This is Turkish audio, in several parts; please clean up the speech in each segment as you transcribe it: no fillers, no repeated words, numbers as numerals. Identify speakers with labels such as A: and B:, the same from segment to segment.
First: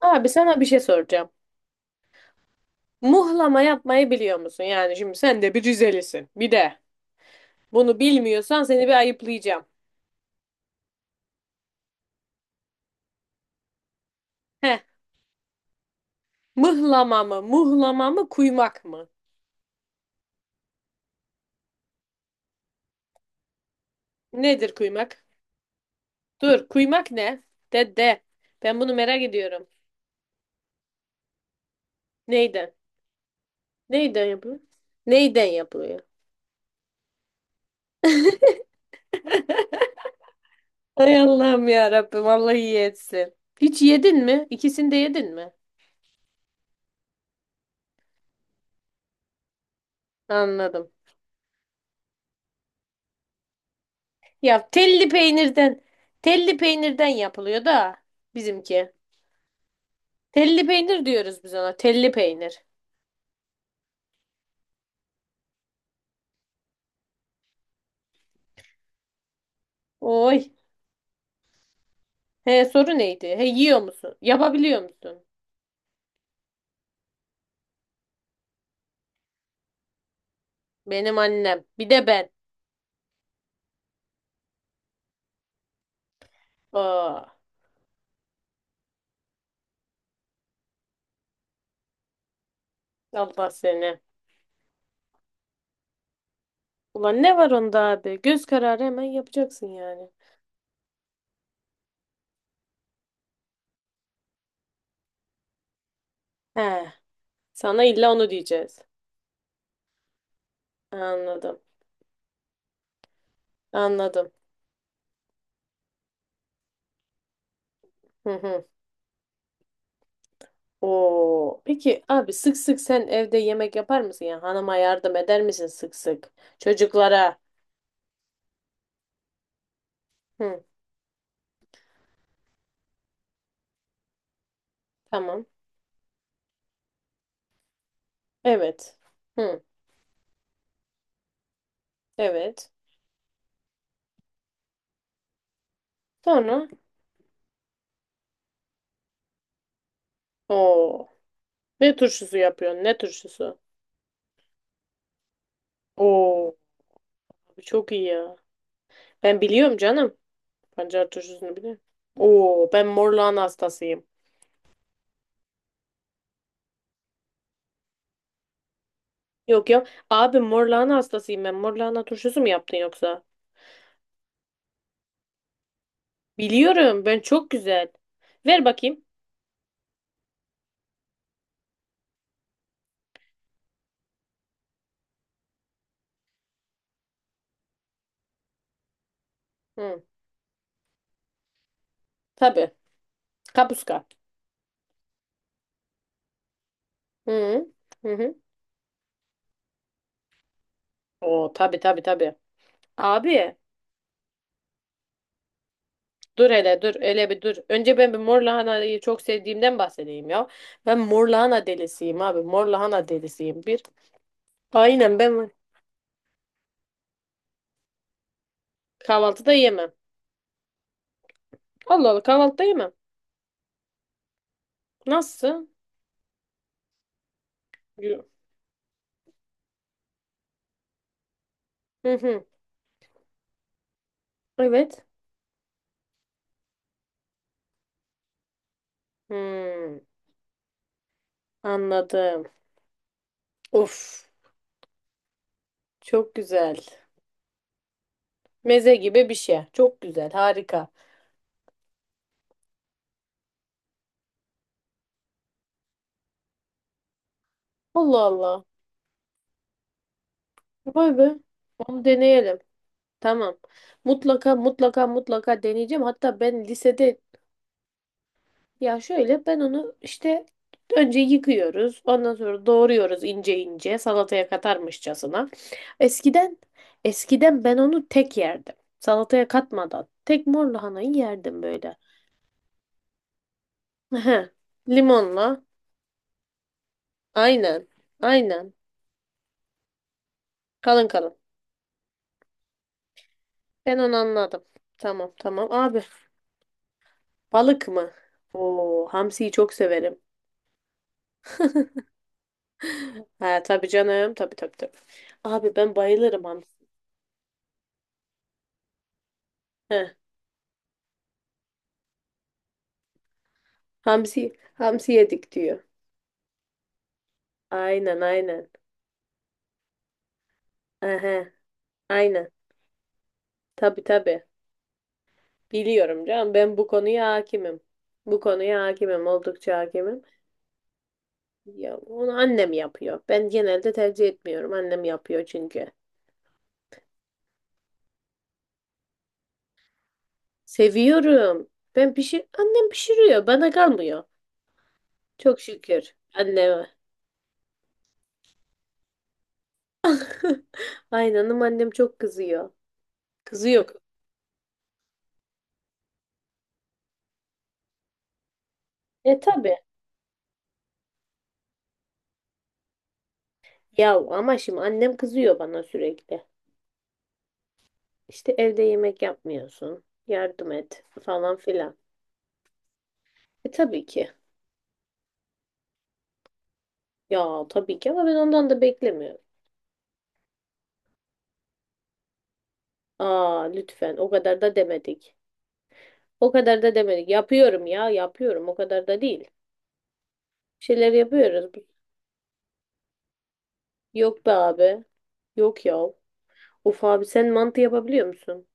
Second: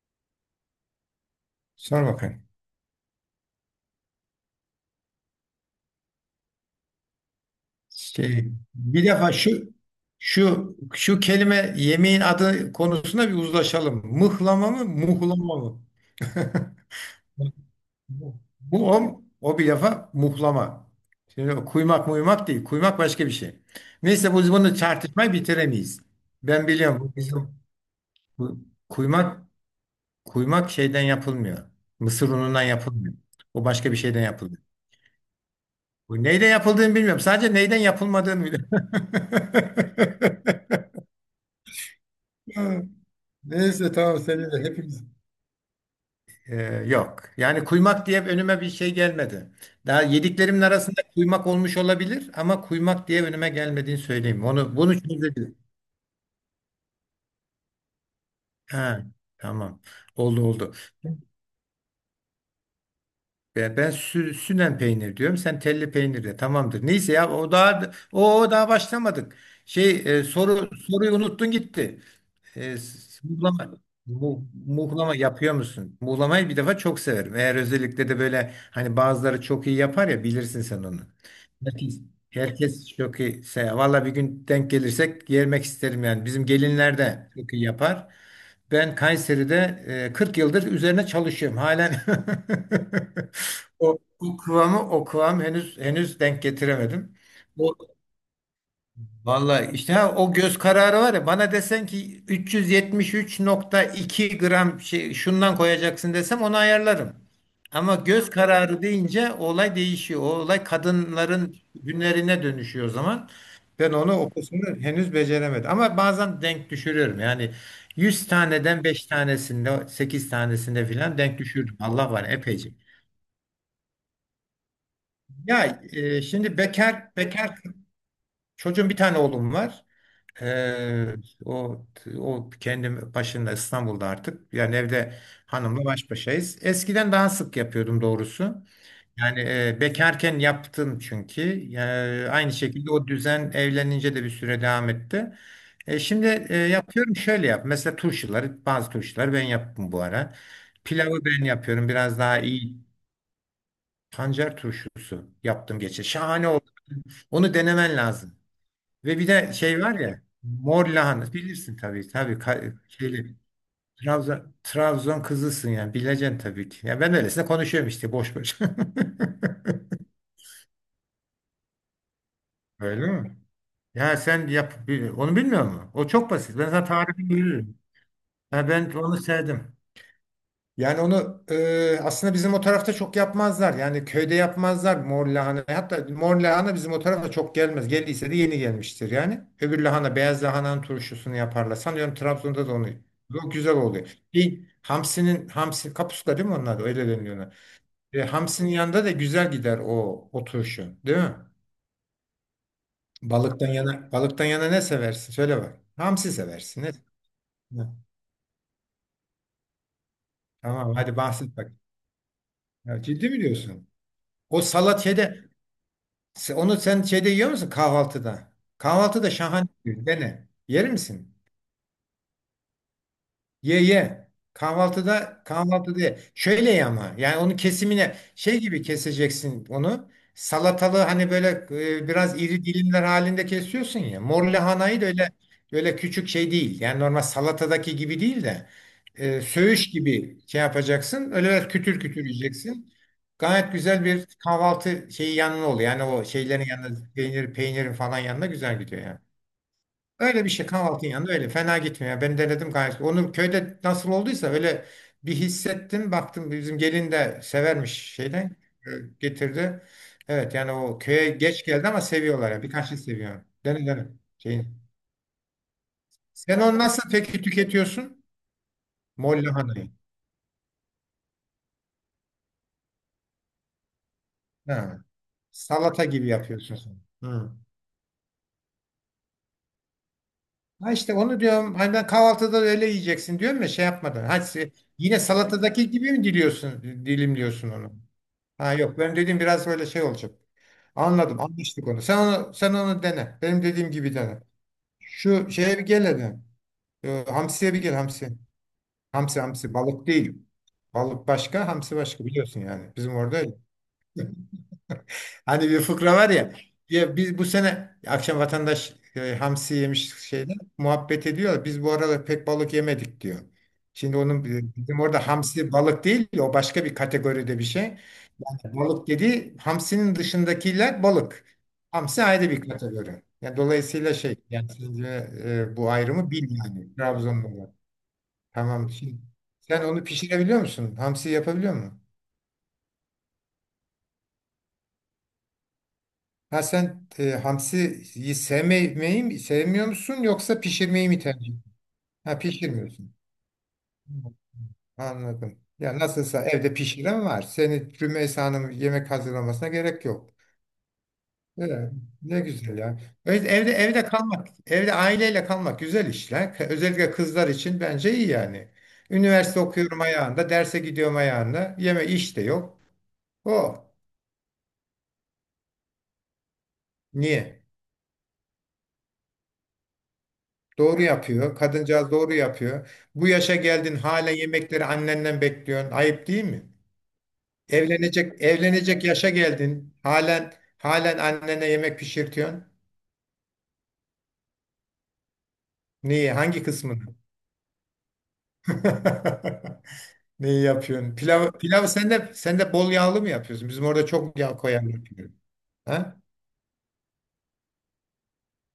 A: Abi sana bir şey soracağım.
B: Sor bakayım.
A: Muhlama yapmayı biliyor musun? Yani şimdi sen de bir Rizelisin. Bir de bunu
B: Şey,
A: bilmiyorsan seni bir
B: bir defa
A: ayıplayacağım.
B: şu kelime yemeğin adı konusunda bir uzlaşalım. Mıhlama
A: Heh.
B: mı, muhlama mı?
A: Mıhlama mı? Muhlama mı?
B: Bu
A: Kuymak
B: bu
A: mı?
B: o bir defa muhlama. Şimdi o kuymak muymak değil. Kuymak başka bir şey. Neyse biz
A: Nedir
B: bunu
A: kuymak?
B: tartışmayı bitiremeyiz.
A: Dur,
B: Ben biliyorum
A: kuymak
B: bu
A: ne?
B: bizim
A: De de.
B: bu
A: Ben bunu merak
B: kuymak
A: ediyorum.
B: kuymak şeyden yapılmıyor. Mısır unundan
A: Neyden?
B: yapılmıyor. O başka bir şeyden
A: Neyden yapılıyor?
B: yapılıyor.
A: Neyden yapılıyor?
B: Bu neyle yapıldığını bilmiyorum. Sadece neyden yapılmadığını biliyorum.
A: Hay Allah'ım ya Rabbim, Allah iyi etsin. Hiç
B: Neyse tamam
A: yedin mi?
B: seninle
A: İkisini de
B: hepimiz.
A: yedin mi?
B: Ee, yok. Yani kuymak diye önüme bir şey gelmedi. Daha yediklerimin
A: Anladım.
B: arasında kuymak olmuş olabilir ama kuymak diye önüme gelmediğini söyleyeyim.
A: Ya
B: Onu bunu
A: telli
B: çözebilirim.
A: peynirden telli peynirden yapılıyor da bizimki.
B: Ha, tamam. Oldu
A: Telli
B: oldu.
A: peynir diyoruz biz ona. Telli peynir.
B: Ben sünen peynir diyorum. Sen telli peynir de. Tamamdır. Neyse ya o daha o daha başlamadık. Şey,
A: Oy.
B: soruyu unuttun gitti.
A: He, soru neydi? He,
B: Muhlama,
A: yiyor musun? Yapabiliyor
B: muhlama
A: musun?
B: yapıyor musun? Muhlamayı bir defa çok severim. Eğer özellikle de böyle hani bazıları çok iyi yapar ya bilirsin sen onu.
A: Benim annem. Bir
B: Herkes,
A: de ben.
B: herkes çok iyi. Valla bir gün denk gelirsek yemek isterim yani. Bizim gelinler de
A: Aa.
B: çok iyi yapar. Ben Kayseri'de 40 yıldır üzerine çalışıyorum. Halen
A: Allah
B: o,
A: seni.
B: o kıvam henüz denk getiremedim.
A: Ulan ne var
B: O,
A: onda abi? Göz kararı hemen yapacaksın
B: Vallahi işte
A: yani.
B: ha, o göz kararı var ya bana desen ki 373,2 gram şey, şundan koyacaksın desem onu
A: He.
B: ayarlarım.
A: Sana
B: Ama
A: illa onu
B: göz
A: diyeceğiz.
B: kararı deyince olay değişiyor. O olay kadınların
A: Anladım.
B: günlerine dönüşüyor o zaman. Ben
A: Anladım.
B: o kısmını henüz beceremedim. Ama bazen denk düşürüyorum. Yani 100
A: Hı hı.
B: taneden 5 tanesinde 8 tanesinde filan denk
A: Oo.
B: düşürdüm.
A: Peki
B: Allah var
A: abi sık
B: epeyce.
A: sık sen evde yemek yapar mısın ya? Hanıma yardım eder misin
B: Ya
A: sık sık?
B: şimdi bekar
A: Çocuklara.
B: bekar çocuğum bir tane oğlum var.
A: Hı.
B: Ee, o o kendim başında İstanbul'da artık. Yani evde
A: Tamam.
B: hanımla baş başayız. Eskiden daha sık yapıyordum doğrusu.
A: Evet.
B: Yani
A: Hı.
B: bekarken yaptım çünkü. Yani aynı
A: Evet.
B: şekilde o düzen evlenince de bir süre devam etti. Şimdi
A: Sonra
B: yapıyorum şöyle yap. Mesela bazı turşuları ben yaptım bu ara.
A: o
B: Pilavı ben yapıyorum
A: ne
B: biraz
A: turşusu
B: daha iyi.
A: yapıyorsun? Ne turşusu?
B: Pancar turşusu yaptım geçen. Şahane
A: Oo,
B: oldu. Onu
A: abi çok
B: denemen
A: iyi
B: lazım.
A: ya.
B: Ve bir
A: Ben
B: de
A: biliyorum
B: şey var
A: canım.
B: ya mor
A: Pancar
B: lahana
A: turşusunu
B: bilirsin
A: biliyorum.
B: tabii tabii
A: Oo, ben mor
B: şeyli
A: lahana hastasıyım.
B: Trabzon kızısın yani bileceksin tabii ki. Ya ben öylesine konuşuyorum işte boş boş.
A: Yok ya. Abi mor lahana hastasıyım ben. Mor lahana turşusu mu yaptın
B: Öyle
A: yoksa?
B: mi? Ya sen onu bilmiyor musun? O çok basit. Ben sana
A: Biliyorum. Ben
B: tarifini
A: çok
B: veririm.
A: güzel. Ver
B: Ya ben
A: bakayım.
B: onu sevdim. Yani onu aslında bizim o tarafta çok yapmazlar. Yani köyde yapmazlar mor lahana. Hatta mor lahana bizim o tarafa çok gelmez. Geldiyse de yeni gelmiştir yani. Öbür
A: Hı.
B: lahana beyaz lahananın turşusunu yaparlar. Sanıyorum Trabzon'da
A: Tabii.
B: da onu. O güzel
A: Kapuska.
B: oluyor. Bir hamsinin hamsi kapuska değil mi onlar da? Öyle deniliyor ona.
A: Hı. Hı hı.
B: Hamsinin yanında da güzel gider o turşu, değil mi?
A: Oo, tabii tabii tabii. Abi.
B: Balıktan yana ne seversin? Söyle bak. Hamsi
A: Dur hele
B: seversin. Ne?
A: dur hele bir dur.
B: Ne?
A: Önce ben bir mor lahanayı çok sevdiğimden bahsedeyim ya.
B: Tamam
A: Ben
B: hadi
A: mor
B: bahset
A: lahana
B: bak.
A: delisiyim abi. Mor
B: Ya,
A: lahana
B: ciddi mi
A: delisiyim bir.
B: diyorsun? O
A: Aynen
B: salatiyede
A: ben
B: Onu sen şeyde yiyor musun kahvaltıda? Kahvaltıda
A: kahvaltıda
B: şahane.
A: yemem.
B: Bir şey. Dene. Yer misin?
A: Allah Allah kahvaltıda yemem.
B: Ye ye. Kahvaltıda
A: Nasıl?
B: kahvaltı diye. Şöyle ye ama yani onu kesimine
A: Yo-
B: şey gibi keseceksin onu. Salatalı hani böyle
A: Hı
B: biraz
A: hı.
B: iri dilimler halinde kesiyorsun ya. Mor lahanayı
A: Evet.
B: da öyle böyle küçük şey değil. Yani normal salatadaki gibi değil de söğüş
A: Hmm,
B: gibi şey yapacaksın. Öyle biraz kütür kütür
A: anladım.
B: yiyeceksin. Gayet güzel
A: Of,
B: bir kahvaltı şeyi yanına oluyor. Yani o
A: çok
B: şeylerin
A: güzel.
B: yanında peynirin falan yanında güzel
A: Meze
B: gidiyor yani.
A: gibi bir şey. Çok güzel,
B: Öyle bir şey
A: harika.
B: kahvaltının yanında öyle fena gitmiyor. Yani ben denedim gayet. Onu köyde nasıl olduysa öyle bir hissettim. Baktım bizim gelin de severmiş
A: Allah
B: şeyden
A: Allah.
B: e, getirdi. Evet yani o
A: Vay
B: köye
A: be.
B: geç geldi ama
A: Onu
B: seviyorlar
A: deneyelim.
B: ya. Birkaç şey seviyor.
A: Tamam.
B: Dene dene.
A: Mutlaka
B: Şeyin.
A: mutlaka mutlaka deneyeceğim. Hatta
B: Sen
A: ben
B: onu nasıl
A: lisede...
B: peki tüketiyorsun?
A: Ya
B: Mor
A: şöyle, ben
B: lahanayı.
A: onu işte önce yıkıyoruz. Ondan sonra doğruyoruz ince ince, salataya
B: Ha.
A: katarmışçasına.
B: Salata gibi
A: Eskiden
B: yapıyorsun sen. Hı.
A: eskiden ben onu tek yerdim. Salataya katmadan. Tek mor
B: Ha
A: lahanayı
B: işte onu
A: yerdim
B: diyorum. Hani
A: böyle.
B: ben kahvaltıda da öyle yiyeceksin diyorum ya şey yapmadan. Ha,
A: Hı.
B: yine
A: Limonla.
B: salatadaki gibi mi dilimliyorsun
A: Aynen.
B: onu?
A: Aynen.
B: Ha yok benim dediğim biraz böyle şey olacak.
A: Kalın kalın.
B: Anladım, anlaştık onu. Sen onu dene. Benim dediğim
A: Ben
B: gibi
A: onu
B: dene.
A: anladım. Tamam
B: Şu
A: tamam.
B: şeye bir
A: Abi,
B: gel hadi. Hamsiye bir
A: balık
B: gel
A: mı?
B: hamsi.
A: Oo,
B: Hamsi
A: hamsiyi çok
B: hamsi balık
A: severim.
B: değil. Balık başka, hamsi başka biliyorsun yani. Bizim orada öyle.
A: Ha, tabii canım. Tabii tabii tabii.
B: Hani
A: Abi,
B: bir
A: ben
B: fıkra var
A: bayılırım
B: ya.
A: hamsi.
B: Ya biz bu sene akşam vatandaş hamsi
A: Heh,
B: yemiş şeyde muhabbet ediyor. Biz bu arada pek balık yemedik diyor. Şimdi onun
A: hamsi
B: bizim
A: hamsi
B: orada
A: yedik
B: hamsi
A: diyor.
B: balık değil, o başka bir kategoride bir şey.
A: Aynen aynen.
B: Balık dedi, hamsinin dışındakiler balık.
A: Aha,
B: Hamsi
A: aynen.
B: ayrı bir kategori. Yani
A: Tabii
B: dolayısıyla şey,
A: tabii.
B: yani sence bu
A: Biliyorum
B: ayrımı
A: canım,
B: bil
A: ben bu
B: yani.
A: konuya
B: Trabzon'da var.
A: hakimim. Bu konuya
B: Tamam. Şimdi,
A: hakimim, oldukça
B: sen onu
A: hakimim.
B: pişirebiliyor musun? Hamsi yapabiliyor
A: Ya
B: musun?
A: onu annem yapıyor. Ben genelde tercih etmiyorum. Annem yapıyor çünkü.
B: Ha sen hamsiyi sevmeyi mi, sevmiyor musun yoksa pişirmeyi mi tercih
A: Seviyorum.
B: ediyorsun?
A: Ben
B: Ha
A: pişir Annem
B: pişirmiyorsun.
A: pişiriyor. Bana kalmıyor.
B: Anladım.
A: Çok
B: Ya
A: şükür
B: nasılsa evde
A: anneme.
B: pişiren var. Seni Rümeysa Hanım yemek hazırlamasına gerek yok.
A: Aynanım, annem
B: Evet,
A: çok
B: ne
A: kızıyor.
B: güzel ya. Evet, evde
A: Kızıyor.
B: evde kalmak, evde aileyle kalmak güzel işler. Özellikle kızlar için bence iyi yani.
A: E
B: Üniversite
A: tabii.
B: okuyorum ayağında, derse gidiyorum ayağında. Yeme iş de yok. O
A: Ya ama şimdi annem kızıyor bana sürekli.
B: niye?
A: İşte evde yemek yapmıyorsun. Yardım
B: Doğru
A: et falan
B: yapıyor.
A: filan.
B: Kadıncağız doğru yapıyor. Bu yaşa
A: E
B: geldin
A: tabii ki.
B: hala yemekleri annenden bekliyorsun. Ayıp değil mi?
A: Ya tabii ki ama ben
B: Evlenecek
A: ondan da
B: evlenecek yaşa
A: beklemiyorum.
B: geldin. Halen halen annene yemek pişirtiyorsun.
A: Aa, lütfen, o kadar da demedik.
B: Niye?
A: O
B: Hangi
A: kadar da
B: kısmını?
A: demedik. Yapıyorum ya, yapıyorum, o kadar da değil.
B: Neyi
A: Bir şeyler
B: yapıyorsun? Pilav,
A: yapıyoruz.
B: pilav sen de bol yağlı mı yapıyorsun? Bizim orada çok
A: Yok be
B: yağ koyan
A: abi.
B: yapıyor.
A: Yok ya.
B: Ha?
A: Of abi, sen mantı yapabiliyor musun?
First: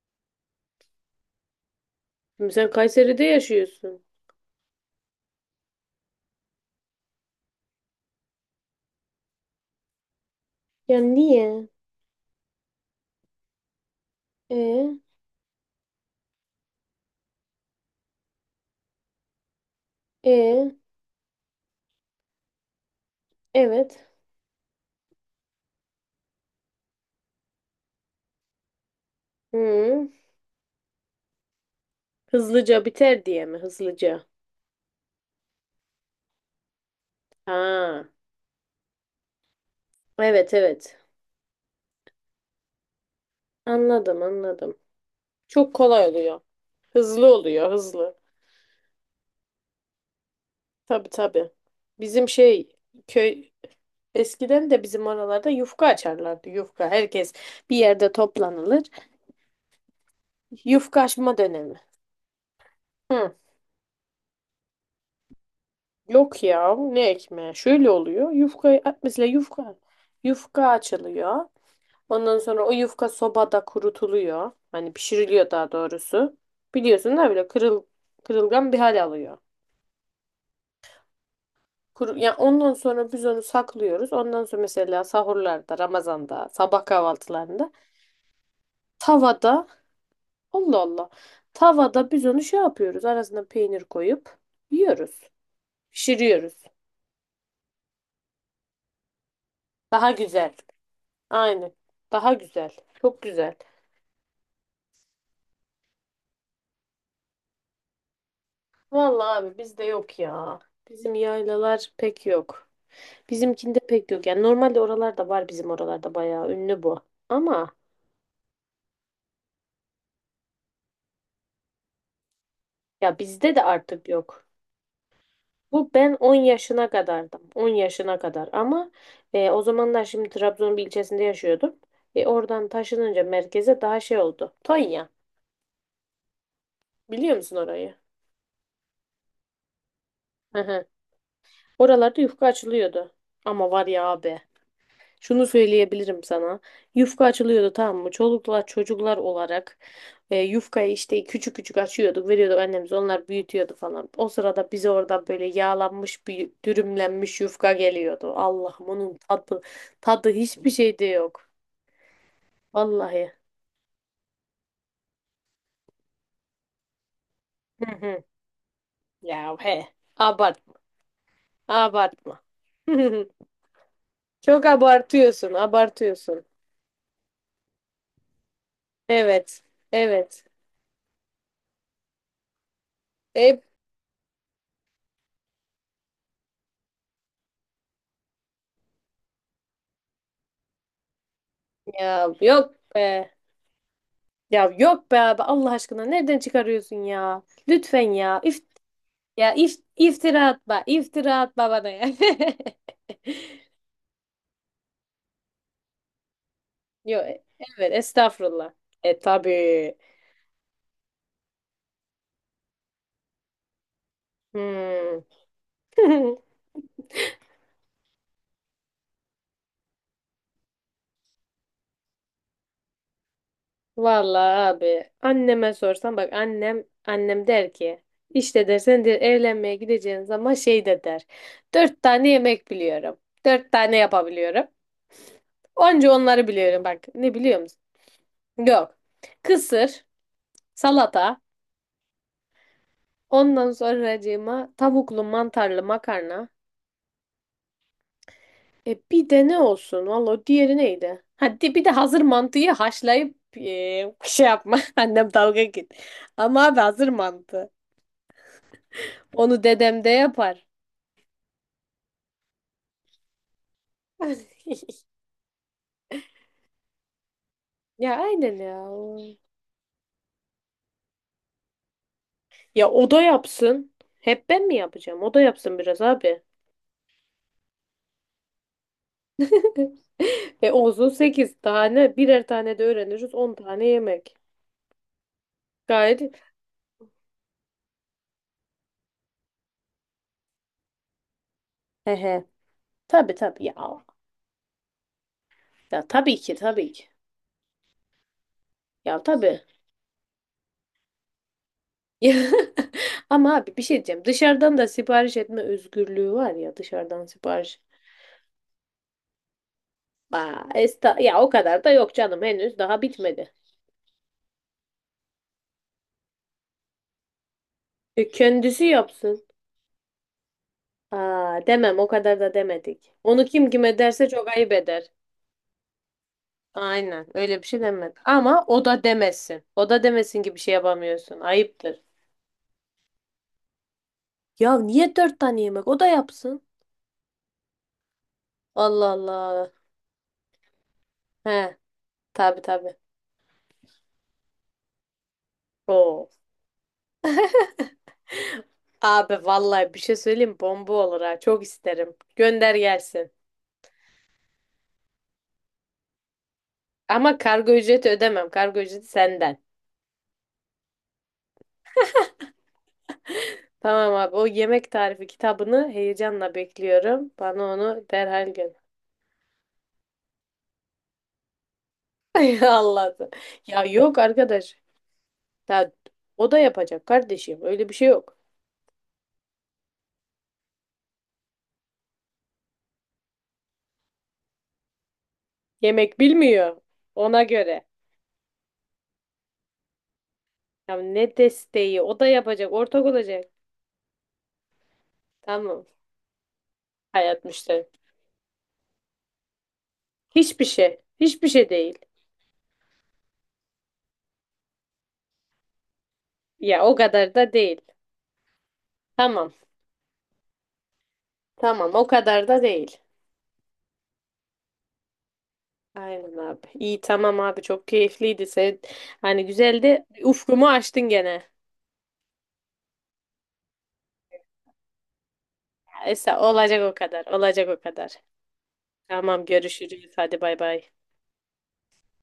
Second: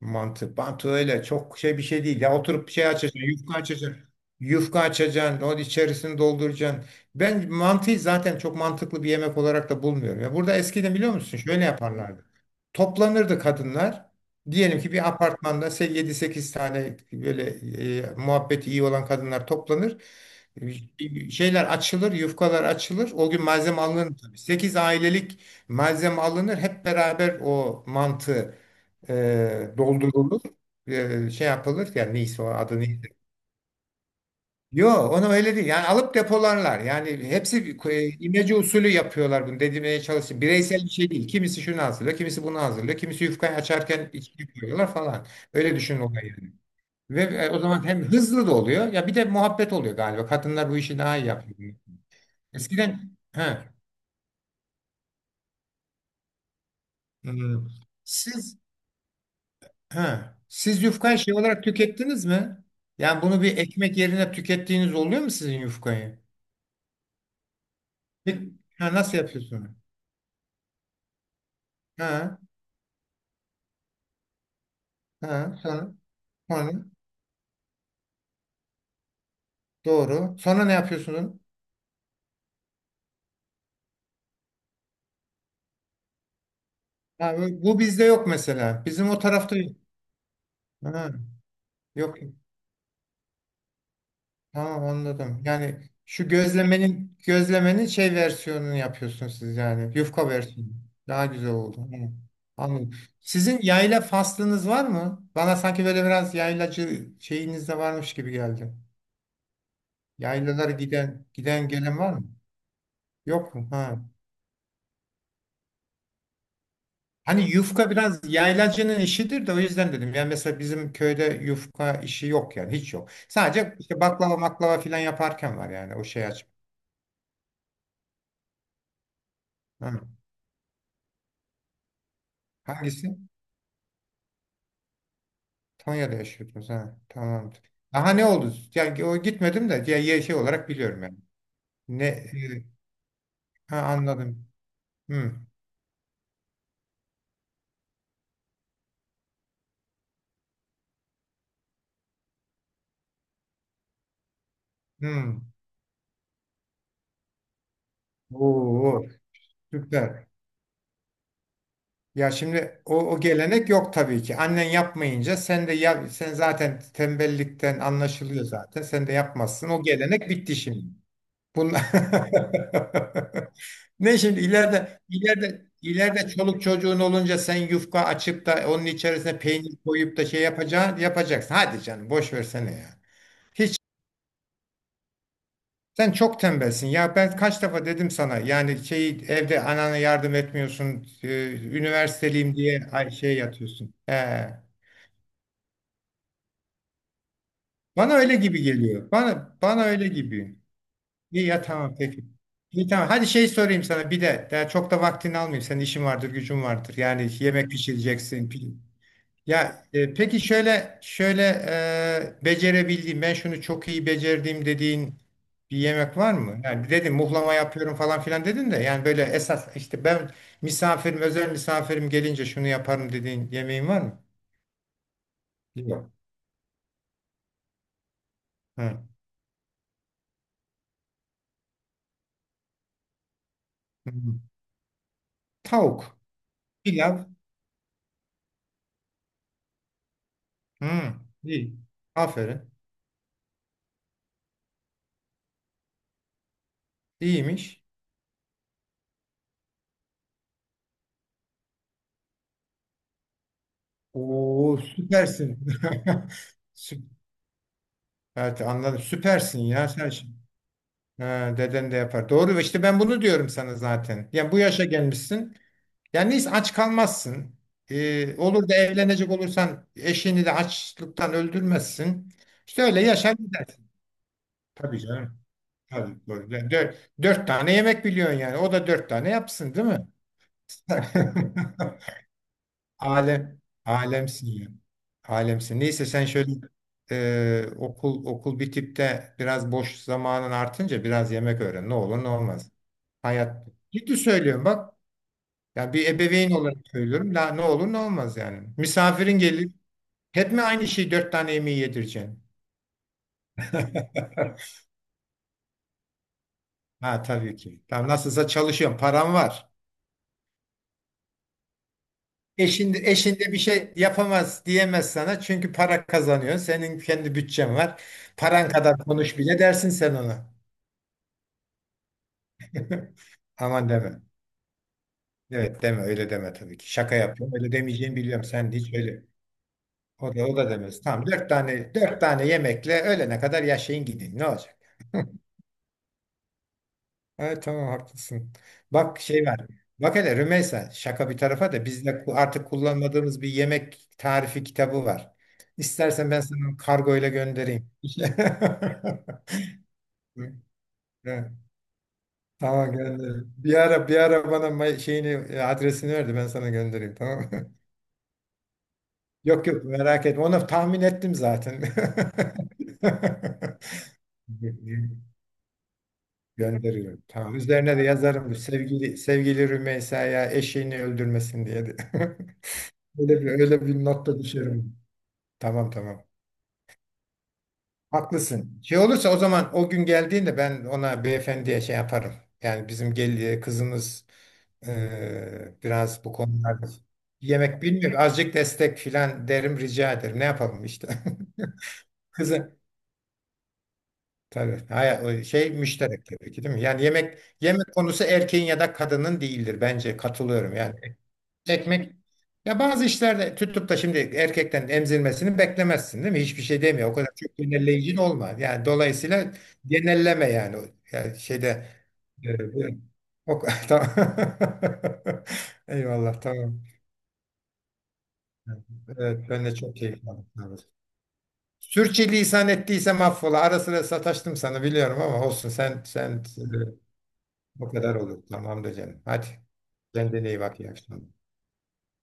B: Mantı, mantı öyle. Çok şey bir şey değil. Ya
A: Şimdi
B: oturup
A: sen
B: bir şey açacaksın.
A: Kayseri'de
B: Yufka
A: yaşıyorsun.
B: açacaksın. Yufka açacaksın. Onun içerisini dolduracaksın. Ben mantıyı zaten çok mantıklı bir yemek olarak da bulmuyorum. Ya burada eskiden
A: Ya
B: biliyor musun? Şöyle
A: niye?
B: yaparlardı. Toplanırdı kadınlar. Diyelim ki
A: E,
B: bir apartmanda 7-8 tane böyle muhabbeti iyi olan kadınlar toplanır.
A: e,
B: Şeyler açılır, yufkalar açılır. O gün malzeme
A: evet.
B: alınır tabii. 8 ailelik malzeme alınır. Hep beraber o mantı
A: Hı.
B: doldurulur, şey yapılır yani neyse o adı
A: Hızlıca
B: neyse.
A: biter diye mi? Hızlıca.
B: Yo onu öyle değil yani alıp depolarlar yani hepsi
A: Ha.
B: imece usulü yapıyorlar bunu dedirmeye çalışıyor.
A: Evet
B: Bireysel bir
A: evet.
B: şey değil kimisi şunu hazırlıyor kimisi bunu hazırlıyor kimisi yufkayı açarken
A: Anladım
B: içine
A: anladım.
B: koyuyorlar falan
A: Çok
B: öyle düşünün
A: kolay
B: olayı
A: oluyor.
B: yani. Ve
A: Hızlı
B: o
A: oluyor
B: zaman hem
A: hızlı.
B: hızlı da oluyor ya bir de muhabbet oluyor galiba kadınlar bu işi
A: Tabii
B: daha iyi
A: tabii.
B: yapıyor.
A: Bizim şey
B: Eskiden he,
A: köy, eskiden de bizim oralarda yufka açarlardı. Yufka herkes
B: hmm,
A: bir yerde
B: siz
A: toplanılır.
B: Ha. Siz
A: Yufka
B: yufkayı şey
A: açma
B: olarak
A: dönemi.
B: tükettiniz mi? Yani
A: Hı.
B: bunu bir ekmek yerine tükettiğiniz oluyor mu sizin yufkayı?
A: Yok ya, ne ekmeği. Şöyle oluyor.
B: Bir-
A: Yufka,
B: Ha, nasıl
A: mesela
B: yapıyorsunuz?
A: yufka açılıyor. Ondan
B: Ha,
A: sonra o yufka sobada kurutuluyor. Hani pişiriliyor
B: ha,
A: daha
B: sonra,
A: doğrusu.
B: sonra,
A: Biliyorsun da böyle kırılgan bir hal alıyor.
B: doğru. Sonra ne yapıyorsunuz?
A: Kuru, ya ondan sonra biz onu saklıyoruz. Ondan sonra mesela sahurlarda, Ramazan'da, sabah
B: Ha, bu
A: kahvaltılarında,
B: bu bizde yok mesela. Bizim o tarafta
A: tavada...
B: yok.
A: Allah Allah.
B: Ha,
A: Tavada
B: yok.
A: biz onu şey yapıyoruz. Arasına peynir koyup
B: Tamam
A: yiyoruz.
B: anladım. Yani şu
A: Pişiriyoruz.
B: gözlemenin şey versiyonunu yapıyorsunuz siz yani.
A: Daha
B: Yufka
A: güzel.
B: versiyonu. Daha güzel
A: Aynen.
B: oldu. Hı,
A: Daha güzel.
B: anladım.
A: Çok güzel.
B: Sizin yayla faslınız var mı? Bana sanki böyle biraz yaylacı şeyiniz de varmış gibi geldi.
A: Vallahi abi bizde yok ya.
B: Yaylalara
A: Bizim
B: giden
A: yaylalar
B: gelen var
A: pek
B: mı?
A: yok.
B: Yok mu?
A: Bizimkinde
B: Ha.
A: pek yok. Yani normalde oralarda var, bizim oralarda bayağı ünlü bu.
B: Hani
A: Ama
B: yufka biraz yaylacının işidir de o yüzden dedim. Yani mesela bizim köyde yufka işi yok yani hiç yok.
A: ya bizde de
B: Sadece işte
A: artık
B: baklava
A: yok.
B: maklava filan yaparken var
A: Bu
B: yani o
A: ben
B: şey
A: 10
B: açma.
A: yaşına kadardım. 10 yaşına kadar ama o
B: Hı.
A: zamanlar şimdi Trabzon'un bir ilçesinde yaşıyordum. E, oradan
B: Hangisi?
A: taşınınca merkeze daha şey oldu. Tonya.
B: Konya'da yaşıyordunuz ha.
A: Biliyor musun
B: Tamamdır.
A: orayı?
B: Aha ne oldu? Yani o gitmedim de ya şey
A: Hı
B: olarak
A: hı.
B: biliyorum yani. Ne
A: Oralarda yufka açılıyordu. Ama
B: ha,
A: var ya abi.
B: anladım. Hmm.
A: Şunu söyleyebilirim sana. Yufka açılıyordu, tamam mı? Çoluklar çocuklar olarak yufkayı işte küçük küçük açıyorduk. Veriyorduk annemiz. Onlar büyütüyordu falan. O sırada bize orada böyle
B: Hmm.
A: yağlanmış bir dürümlenmiş yufka geliyordu. Allah'ım,
B: Oo,
A: onun tadı,
B: süper.
A: tadı hiçbir şeyde yok.
B: Ya şimdi o
A: Vallahi.
B: gelenek yok tabii ki. Annen yapmayınca sen de ya sen zaten tembellikten
A: Hı hı.
B: anlaşılıyor zaten. Sen de
A: Ya
B: yapmazsın. O
A: he.
B: gelenek bitti
A: Abartma.
B: şimdi. Bunlar
A: Abartma.
B: Ne şimdi
A: Çok
B: ileride
A: abartıyorsun.
B: ileride ileride
A: Abartıyorsun.
B: çoluk çocuğun olunca sen yufka açıp da onun içerisine
A: Evet.
B: peynir koyup da şey
A: Evet.
B: yapacaksın. Hadi canım boş versene ya.
A: Hep
B: Hiç sen çok tembelsin ya ben kaç defa dedim sana yani şey evde anana yardım etmiyorsun
A: ya
B: üniversiteliyim
A: yok
B: diye
A: be.
B: ay şey yatıyorsun. He.
A: Ya yok be abi, Allah aşkına nereden çıkarıyorsun ya? Lütfen
B: Bana öyle
A: ya. İf
B: gibi geliyor.
A: ya
B: Bana
A: if
B: bana öyle
A: iftira
B: gibi.
A: atma. İftira
B: İyi ya
A: atma bana
B: tamam
A: ya.
B: peki. İyi tamam. Hadi şey sorayım sana bir de. Daha çok da vaktini almayayım. Senin işin vardır, gücün vardır.
A: Yok,
B: Yani yemek
A: evet, estağfurullah.
B: pişireceksin.
A: E
B: Ya
A: tabii.
B: peki şöyle becerebildiğim ben şunu çok iyi becerdiğim dediğin
A: Hmm.
B: bir yemek var mı? Yani dedim muhlama yapıyorum falan filan dedin de yani böyle esas işte ben özel misafirim gelince şunu yaparım dediğin yemeğin var mı?
A: Vallahi abi, anneme
B: Yok.
A: sorsan bak, annem der ki, işte der, sen
B: Hı.
A: der evlenmeye gideceğin zaman, şey de der. Dört tane yemek biliyorum. Dört tane
B: Hı.
A: yapabiliyorum.
B: Tavuk,
A: Onca onları biliyorum bak.
B: pilav.
A: Ne biliyor... Yok. Kısır,
B: Hı.
A: salata,
B: İyi. Aferin.
A: ondan sonracığıma tavuklu mantarlı makarna.
B: İyiymiş.
A: Bir de ne olsun? Valla diğeri neydi? Hadi bir de hazır mantıyı haşlayıp şey
B: Oo
A: yapma. Annem
B: süpersin.
A: dalga git. Ama abi
B: Sü-
A: hazır mantı.
B: Evet anladım. Süpersin
A: Onu
B: ya
A: dedem de
B: sen.
A: yapar.
B: Ha, deden de yapar. Doğru işte ben bunu diyorum sana zaten. Yani bu yaşa gelmişsin. Yani neyse aç kalmazsın.
A: Ya aynen
B: Olur da
A: ya.
B: evlenecek olursan eşini de açlıktan öldürmezsin. İşte
A: Ya
B: öyle
A: o da
B: yaşar gidersin.
A: yapsın. Hep ben mi
B: Tabii
A: yapacağım? O
B: canım.
A: da yapsın biraz
B: Tabii,
A: abi.
B: doğru. Yani dört tane yemek biliyorsun yani. O da dört tane yapsın değil mi?
A: Olsun 8 tane, birer tane de öğreniriz. 10 tane yemek.
B: Alemsin ya. Alemsin. Neyse sen
A: Gayet.
B: şöyle okul bitip de biraz boş zamanın artınca biraz yemek öğren. Ne
A: He
B: olur ne
A: he.
B: olmaz.
A: Tabii tabii
B: Hayat.
A: ya.
B: Ciddi söylüyorum bak. Ya
A: Ya
B: bir
A: tabii
B: ebeveyn
A: ki
B: olarak
A: tabii ki.
B: söylüyorum. La, ne olur ne olmaz yani.
A: Ya
B: Misafirin
A: tabii.
B: gelir. Hep mi aynı şeyi dört tane yemeği yedireceksin?
A: Ama abi bir şey diyeceğim. Dışarıdan da sipariş etme özgürlüğü var ya,
B: Ha
A: dışarıdan
B: tabii
A: sipariş.
B: ki. Tamam nasılsa çalışıyorum. Param var.
A: Aa, esta ya, o kadar da yok canım, henüz
B: Eşinde,
A: daha bitmedi.
B: eşinde bir şey yapamaz diyemez sana. Çünkü para kazanıyor. Senin kendi bütçen var.
A: E,
B: Paran
A: kendisi
B: kadar konuş
A: yapsın.
B: bile dersin sen ona.
A: Aa, demem, o kadar da demedik. Onu kim
B: Aman
A: kime
B: deme.
A: derse çok ayıp eder.
B: Evet deme öyle deme tabii ki. Şaka
A: Aynen,
B: yapıyorum.
A: öyle bir
B: Öyle
A: şey
B: demeyeceğini
A: demedik.
B: biliyorum.
A: Ama
B: Sen de
A: o
B: hiç
A: da
B: öyle.
A: demesin. O da
B: O
A: demesin
B: da,
A: ki
B: o
A: bir
B: da
A: şey
B: demez. Tamam
A: yapamıyorsun. Ayıptır.
B: dört tane yemekle öğlene kadar yaşayın gidin. Ne olacak?
A: Ya niye dört tane yemek? O da yapsın.
B: Evet tamam haklısın.
A: Allah
B: Bak şey var.
A: Allah.
B: Bak hele Rümeysa şaka bir tarafa
A: He,
B: da bizde
A: tabii
B: artık
A: tabii.
B: kullanmadığımız bir yemek tarifi kitabı var.
A: Oo.
B: İstersen ben sana kargoyla göndereyim.
A: Abi vallahi bir şey söyleyeyim, bomba olur ha.
B: Evet,
A: Çok isterim. Gönder
B: tamam
A: gelsin.
B: gönder. Bir ara bana adresini ver de ben sana göndereyim
A: Ama
B: tamam
A: kargo
B: mı?
A: ücreti ödemem. Kargo ücreti senden.
B: Yok yok merak etme. Onu tahmin ettim zaten.
A: Tamam abi, o yemek tarifi kitabını heyecanla
B: Gönderiyorum.
A: bekliyorum.
B: Tamam.
A: Bana
B: Üzerine de
A: onu derhal
B: yazarım.
A: gönder.
B: Sevgili Rümeysa'ya eşeğini öldürmesin diye de.
A: Allah'ım. Ya
B: Öyle bir
A: yok
B: not da
A: arkadaş.
B: düşerim. Tamam
A: Ya,
B: tamam.
A: o da yapacak kardeşim. Öyle bir şey yok.
B: Haklısın. Şey olursa o zaman o gün geldiğinde ben ona beyefendiye şey yaparım. Yani bizim kızımız
A: Yemek
B: biraz bu
A: bilmiyor.
B: konularda
A: Ona
B: yemek
A: göre.
B: bilmiyor. Azıcık destek filan derim rica ederim. Ne yapalım
A: Ya
B: işte.
A: ne desteği? O da yapacak.
B: Kızı
A: Ortak olacak.
B: tabii. Hayır, o şey
A: Tamam.
B: müşterek tabii ki değil mi? Yani yemek
A: Hayat müşteri.
B: yemek konusu erkeğin ya da kadının değildir bence.
A: Hiçbir
B: Katılıyorum.
A: şey.
B: Yani
A: Hiçbir şey değil.
B: Ekmek. Ya bazı işlerde tutup da şimdi erkekten emzirmesini beklemezsin değil mi? Hiçbir şey
A: Ya o
B: demiyor. O kadar
A: kadar da
B: çok
A: değil.
B: genelleyici olma. Yani
A: Tamam.
B: dolayısıyla genelleme yani. Yani şeyde
A: Tamam, o kadar da
B: e, bu-
A: değil.
B: o, tamam.
A: Aynen
B: Eyvallah
A: abi.
B: tamam.
A: İyi, tamam abi, çok keyifliydi. Sen,
B: Evet
A: hani
B: ben de çok
A: güzeldi.
B: keyif aldım.
A: Ufkumu
B: Evet.
A: açtın gene.
B: Sürçülisan ettiysem affola. Ara sıra sataştım sana biliyorum ama olsun sen
A: Esa, olacak o
B: e,
A: kadar. Olacak o
B: o
A: kadar.
B: kadar olur. Tamamdır canım.
A: Tamam,
B: Hadi
A: görüşürüz. Hadi
B: kendine
A: bay
B: iyi bak
A: bay.
B: iyi akşamlar.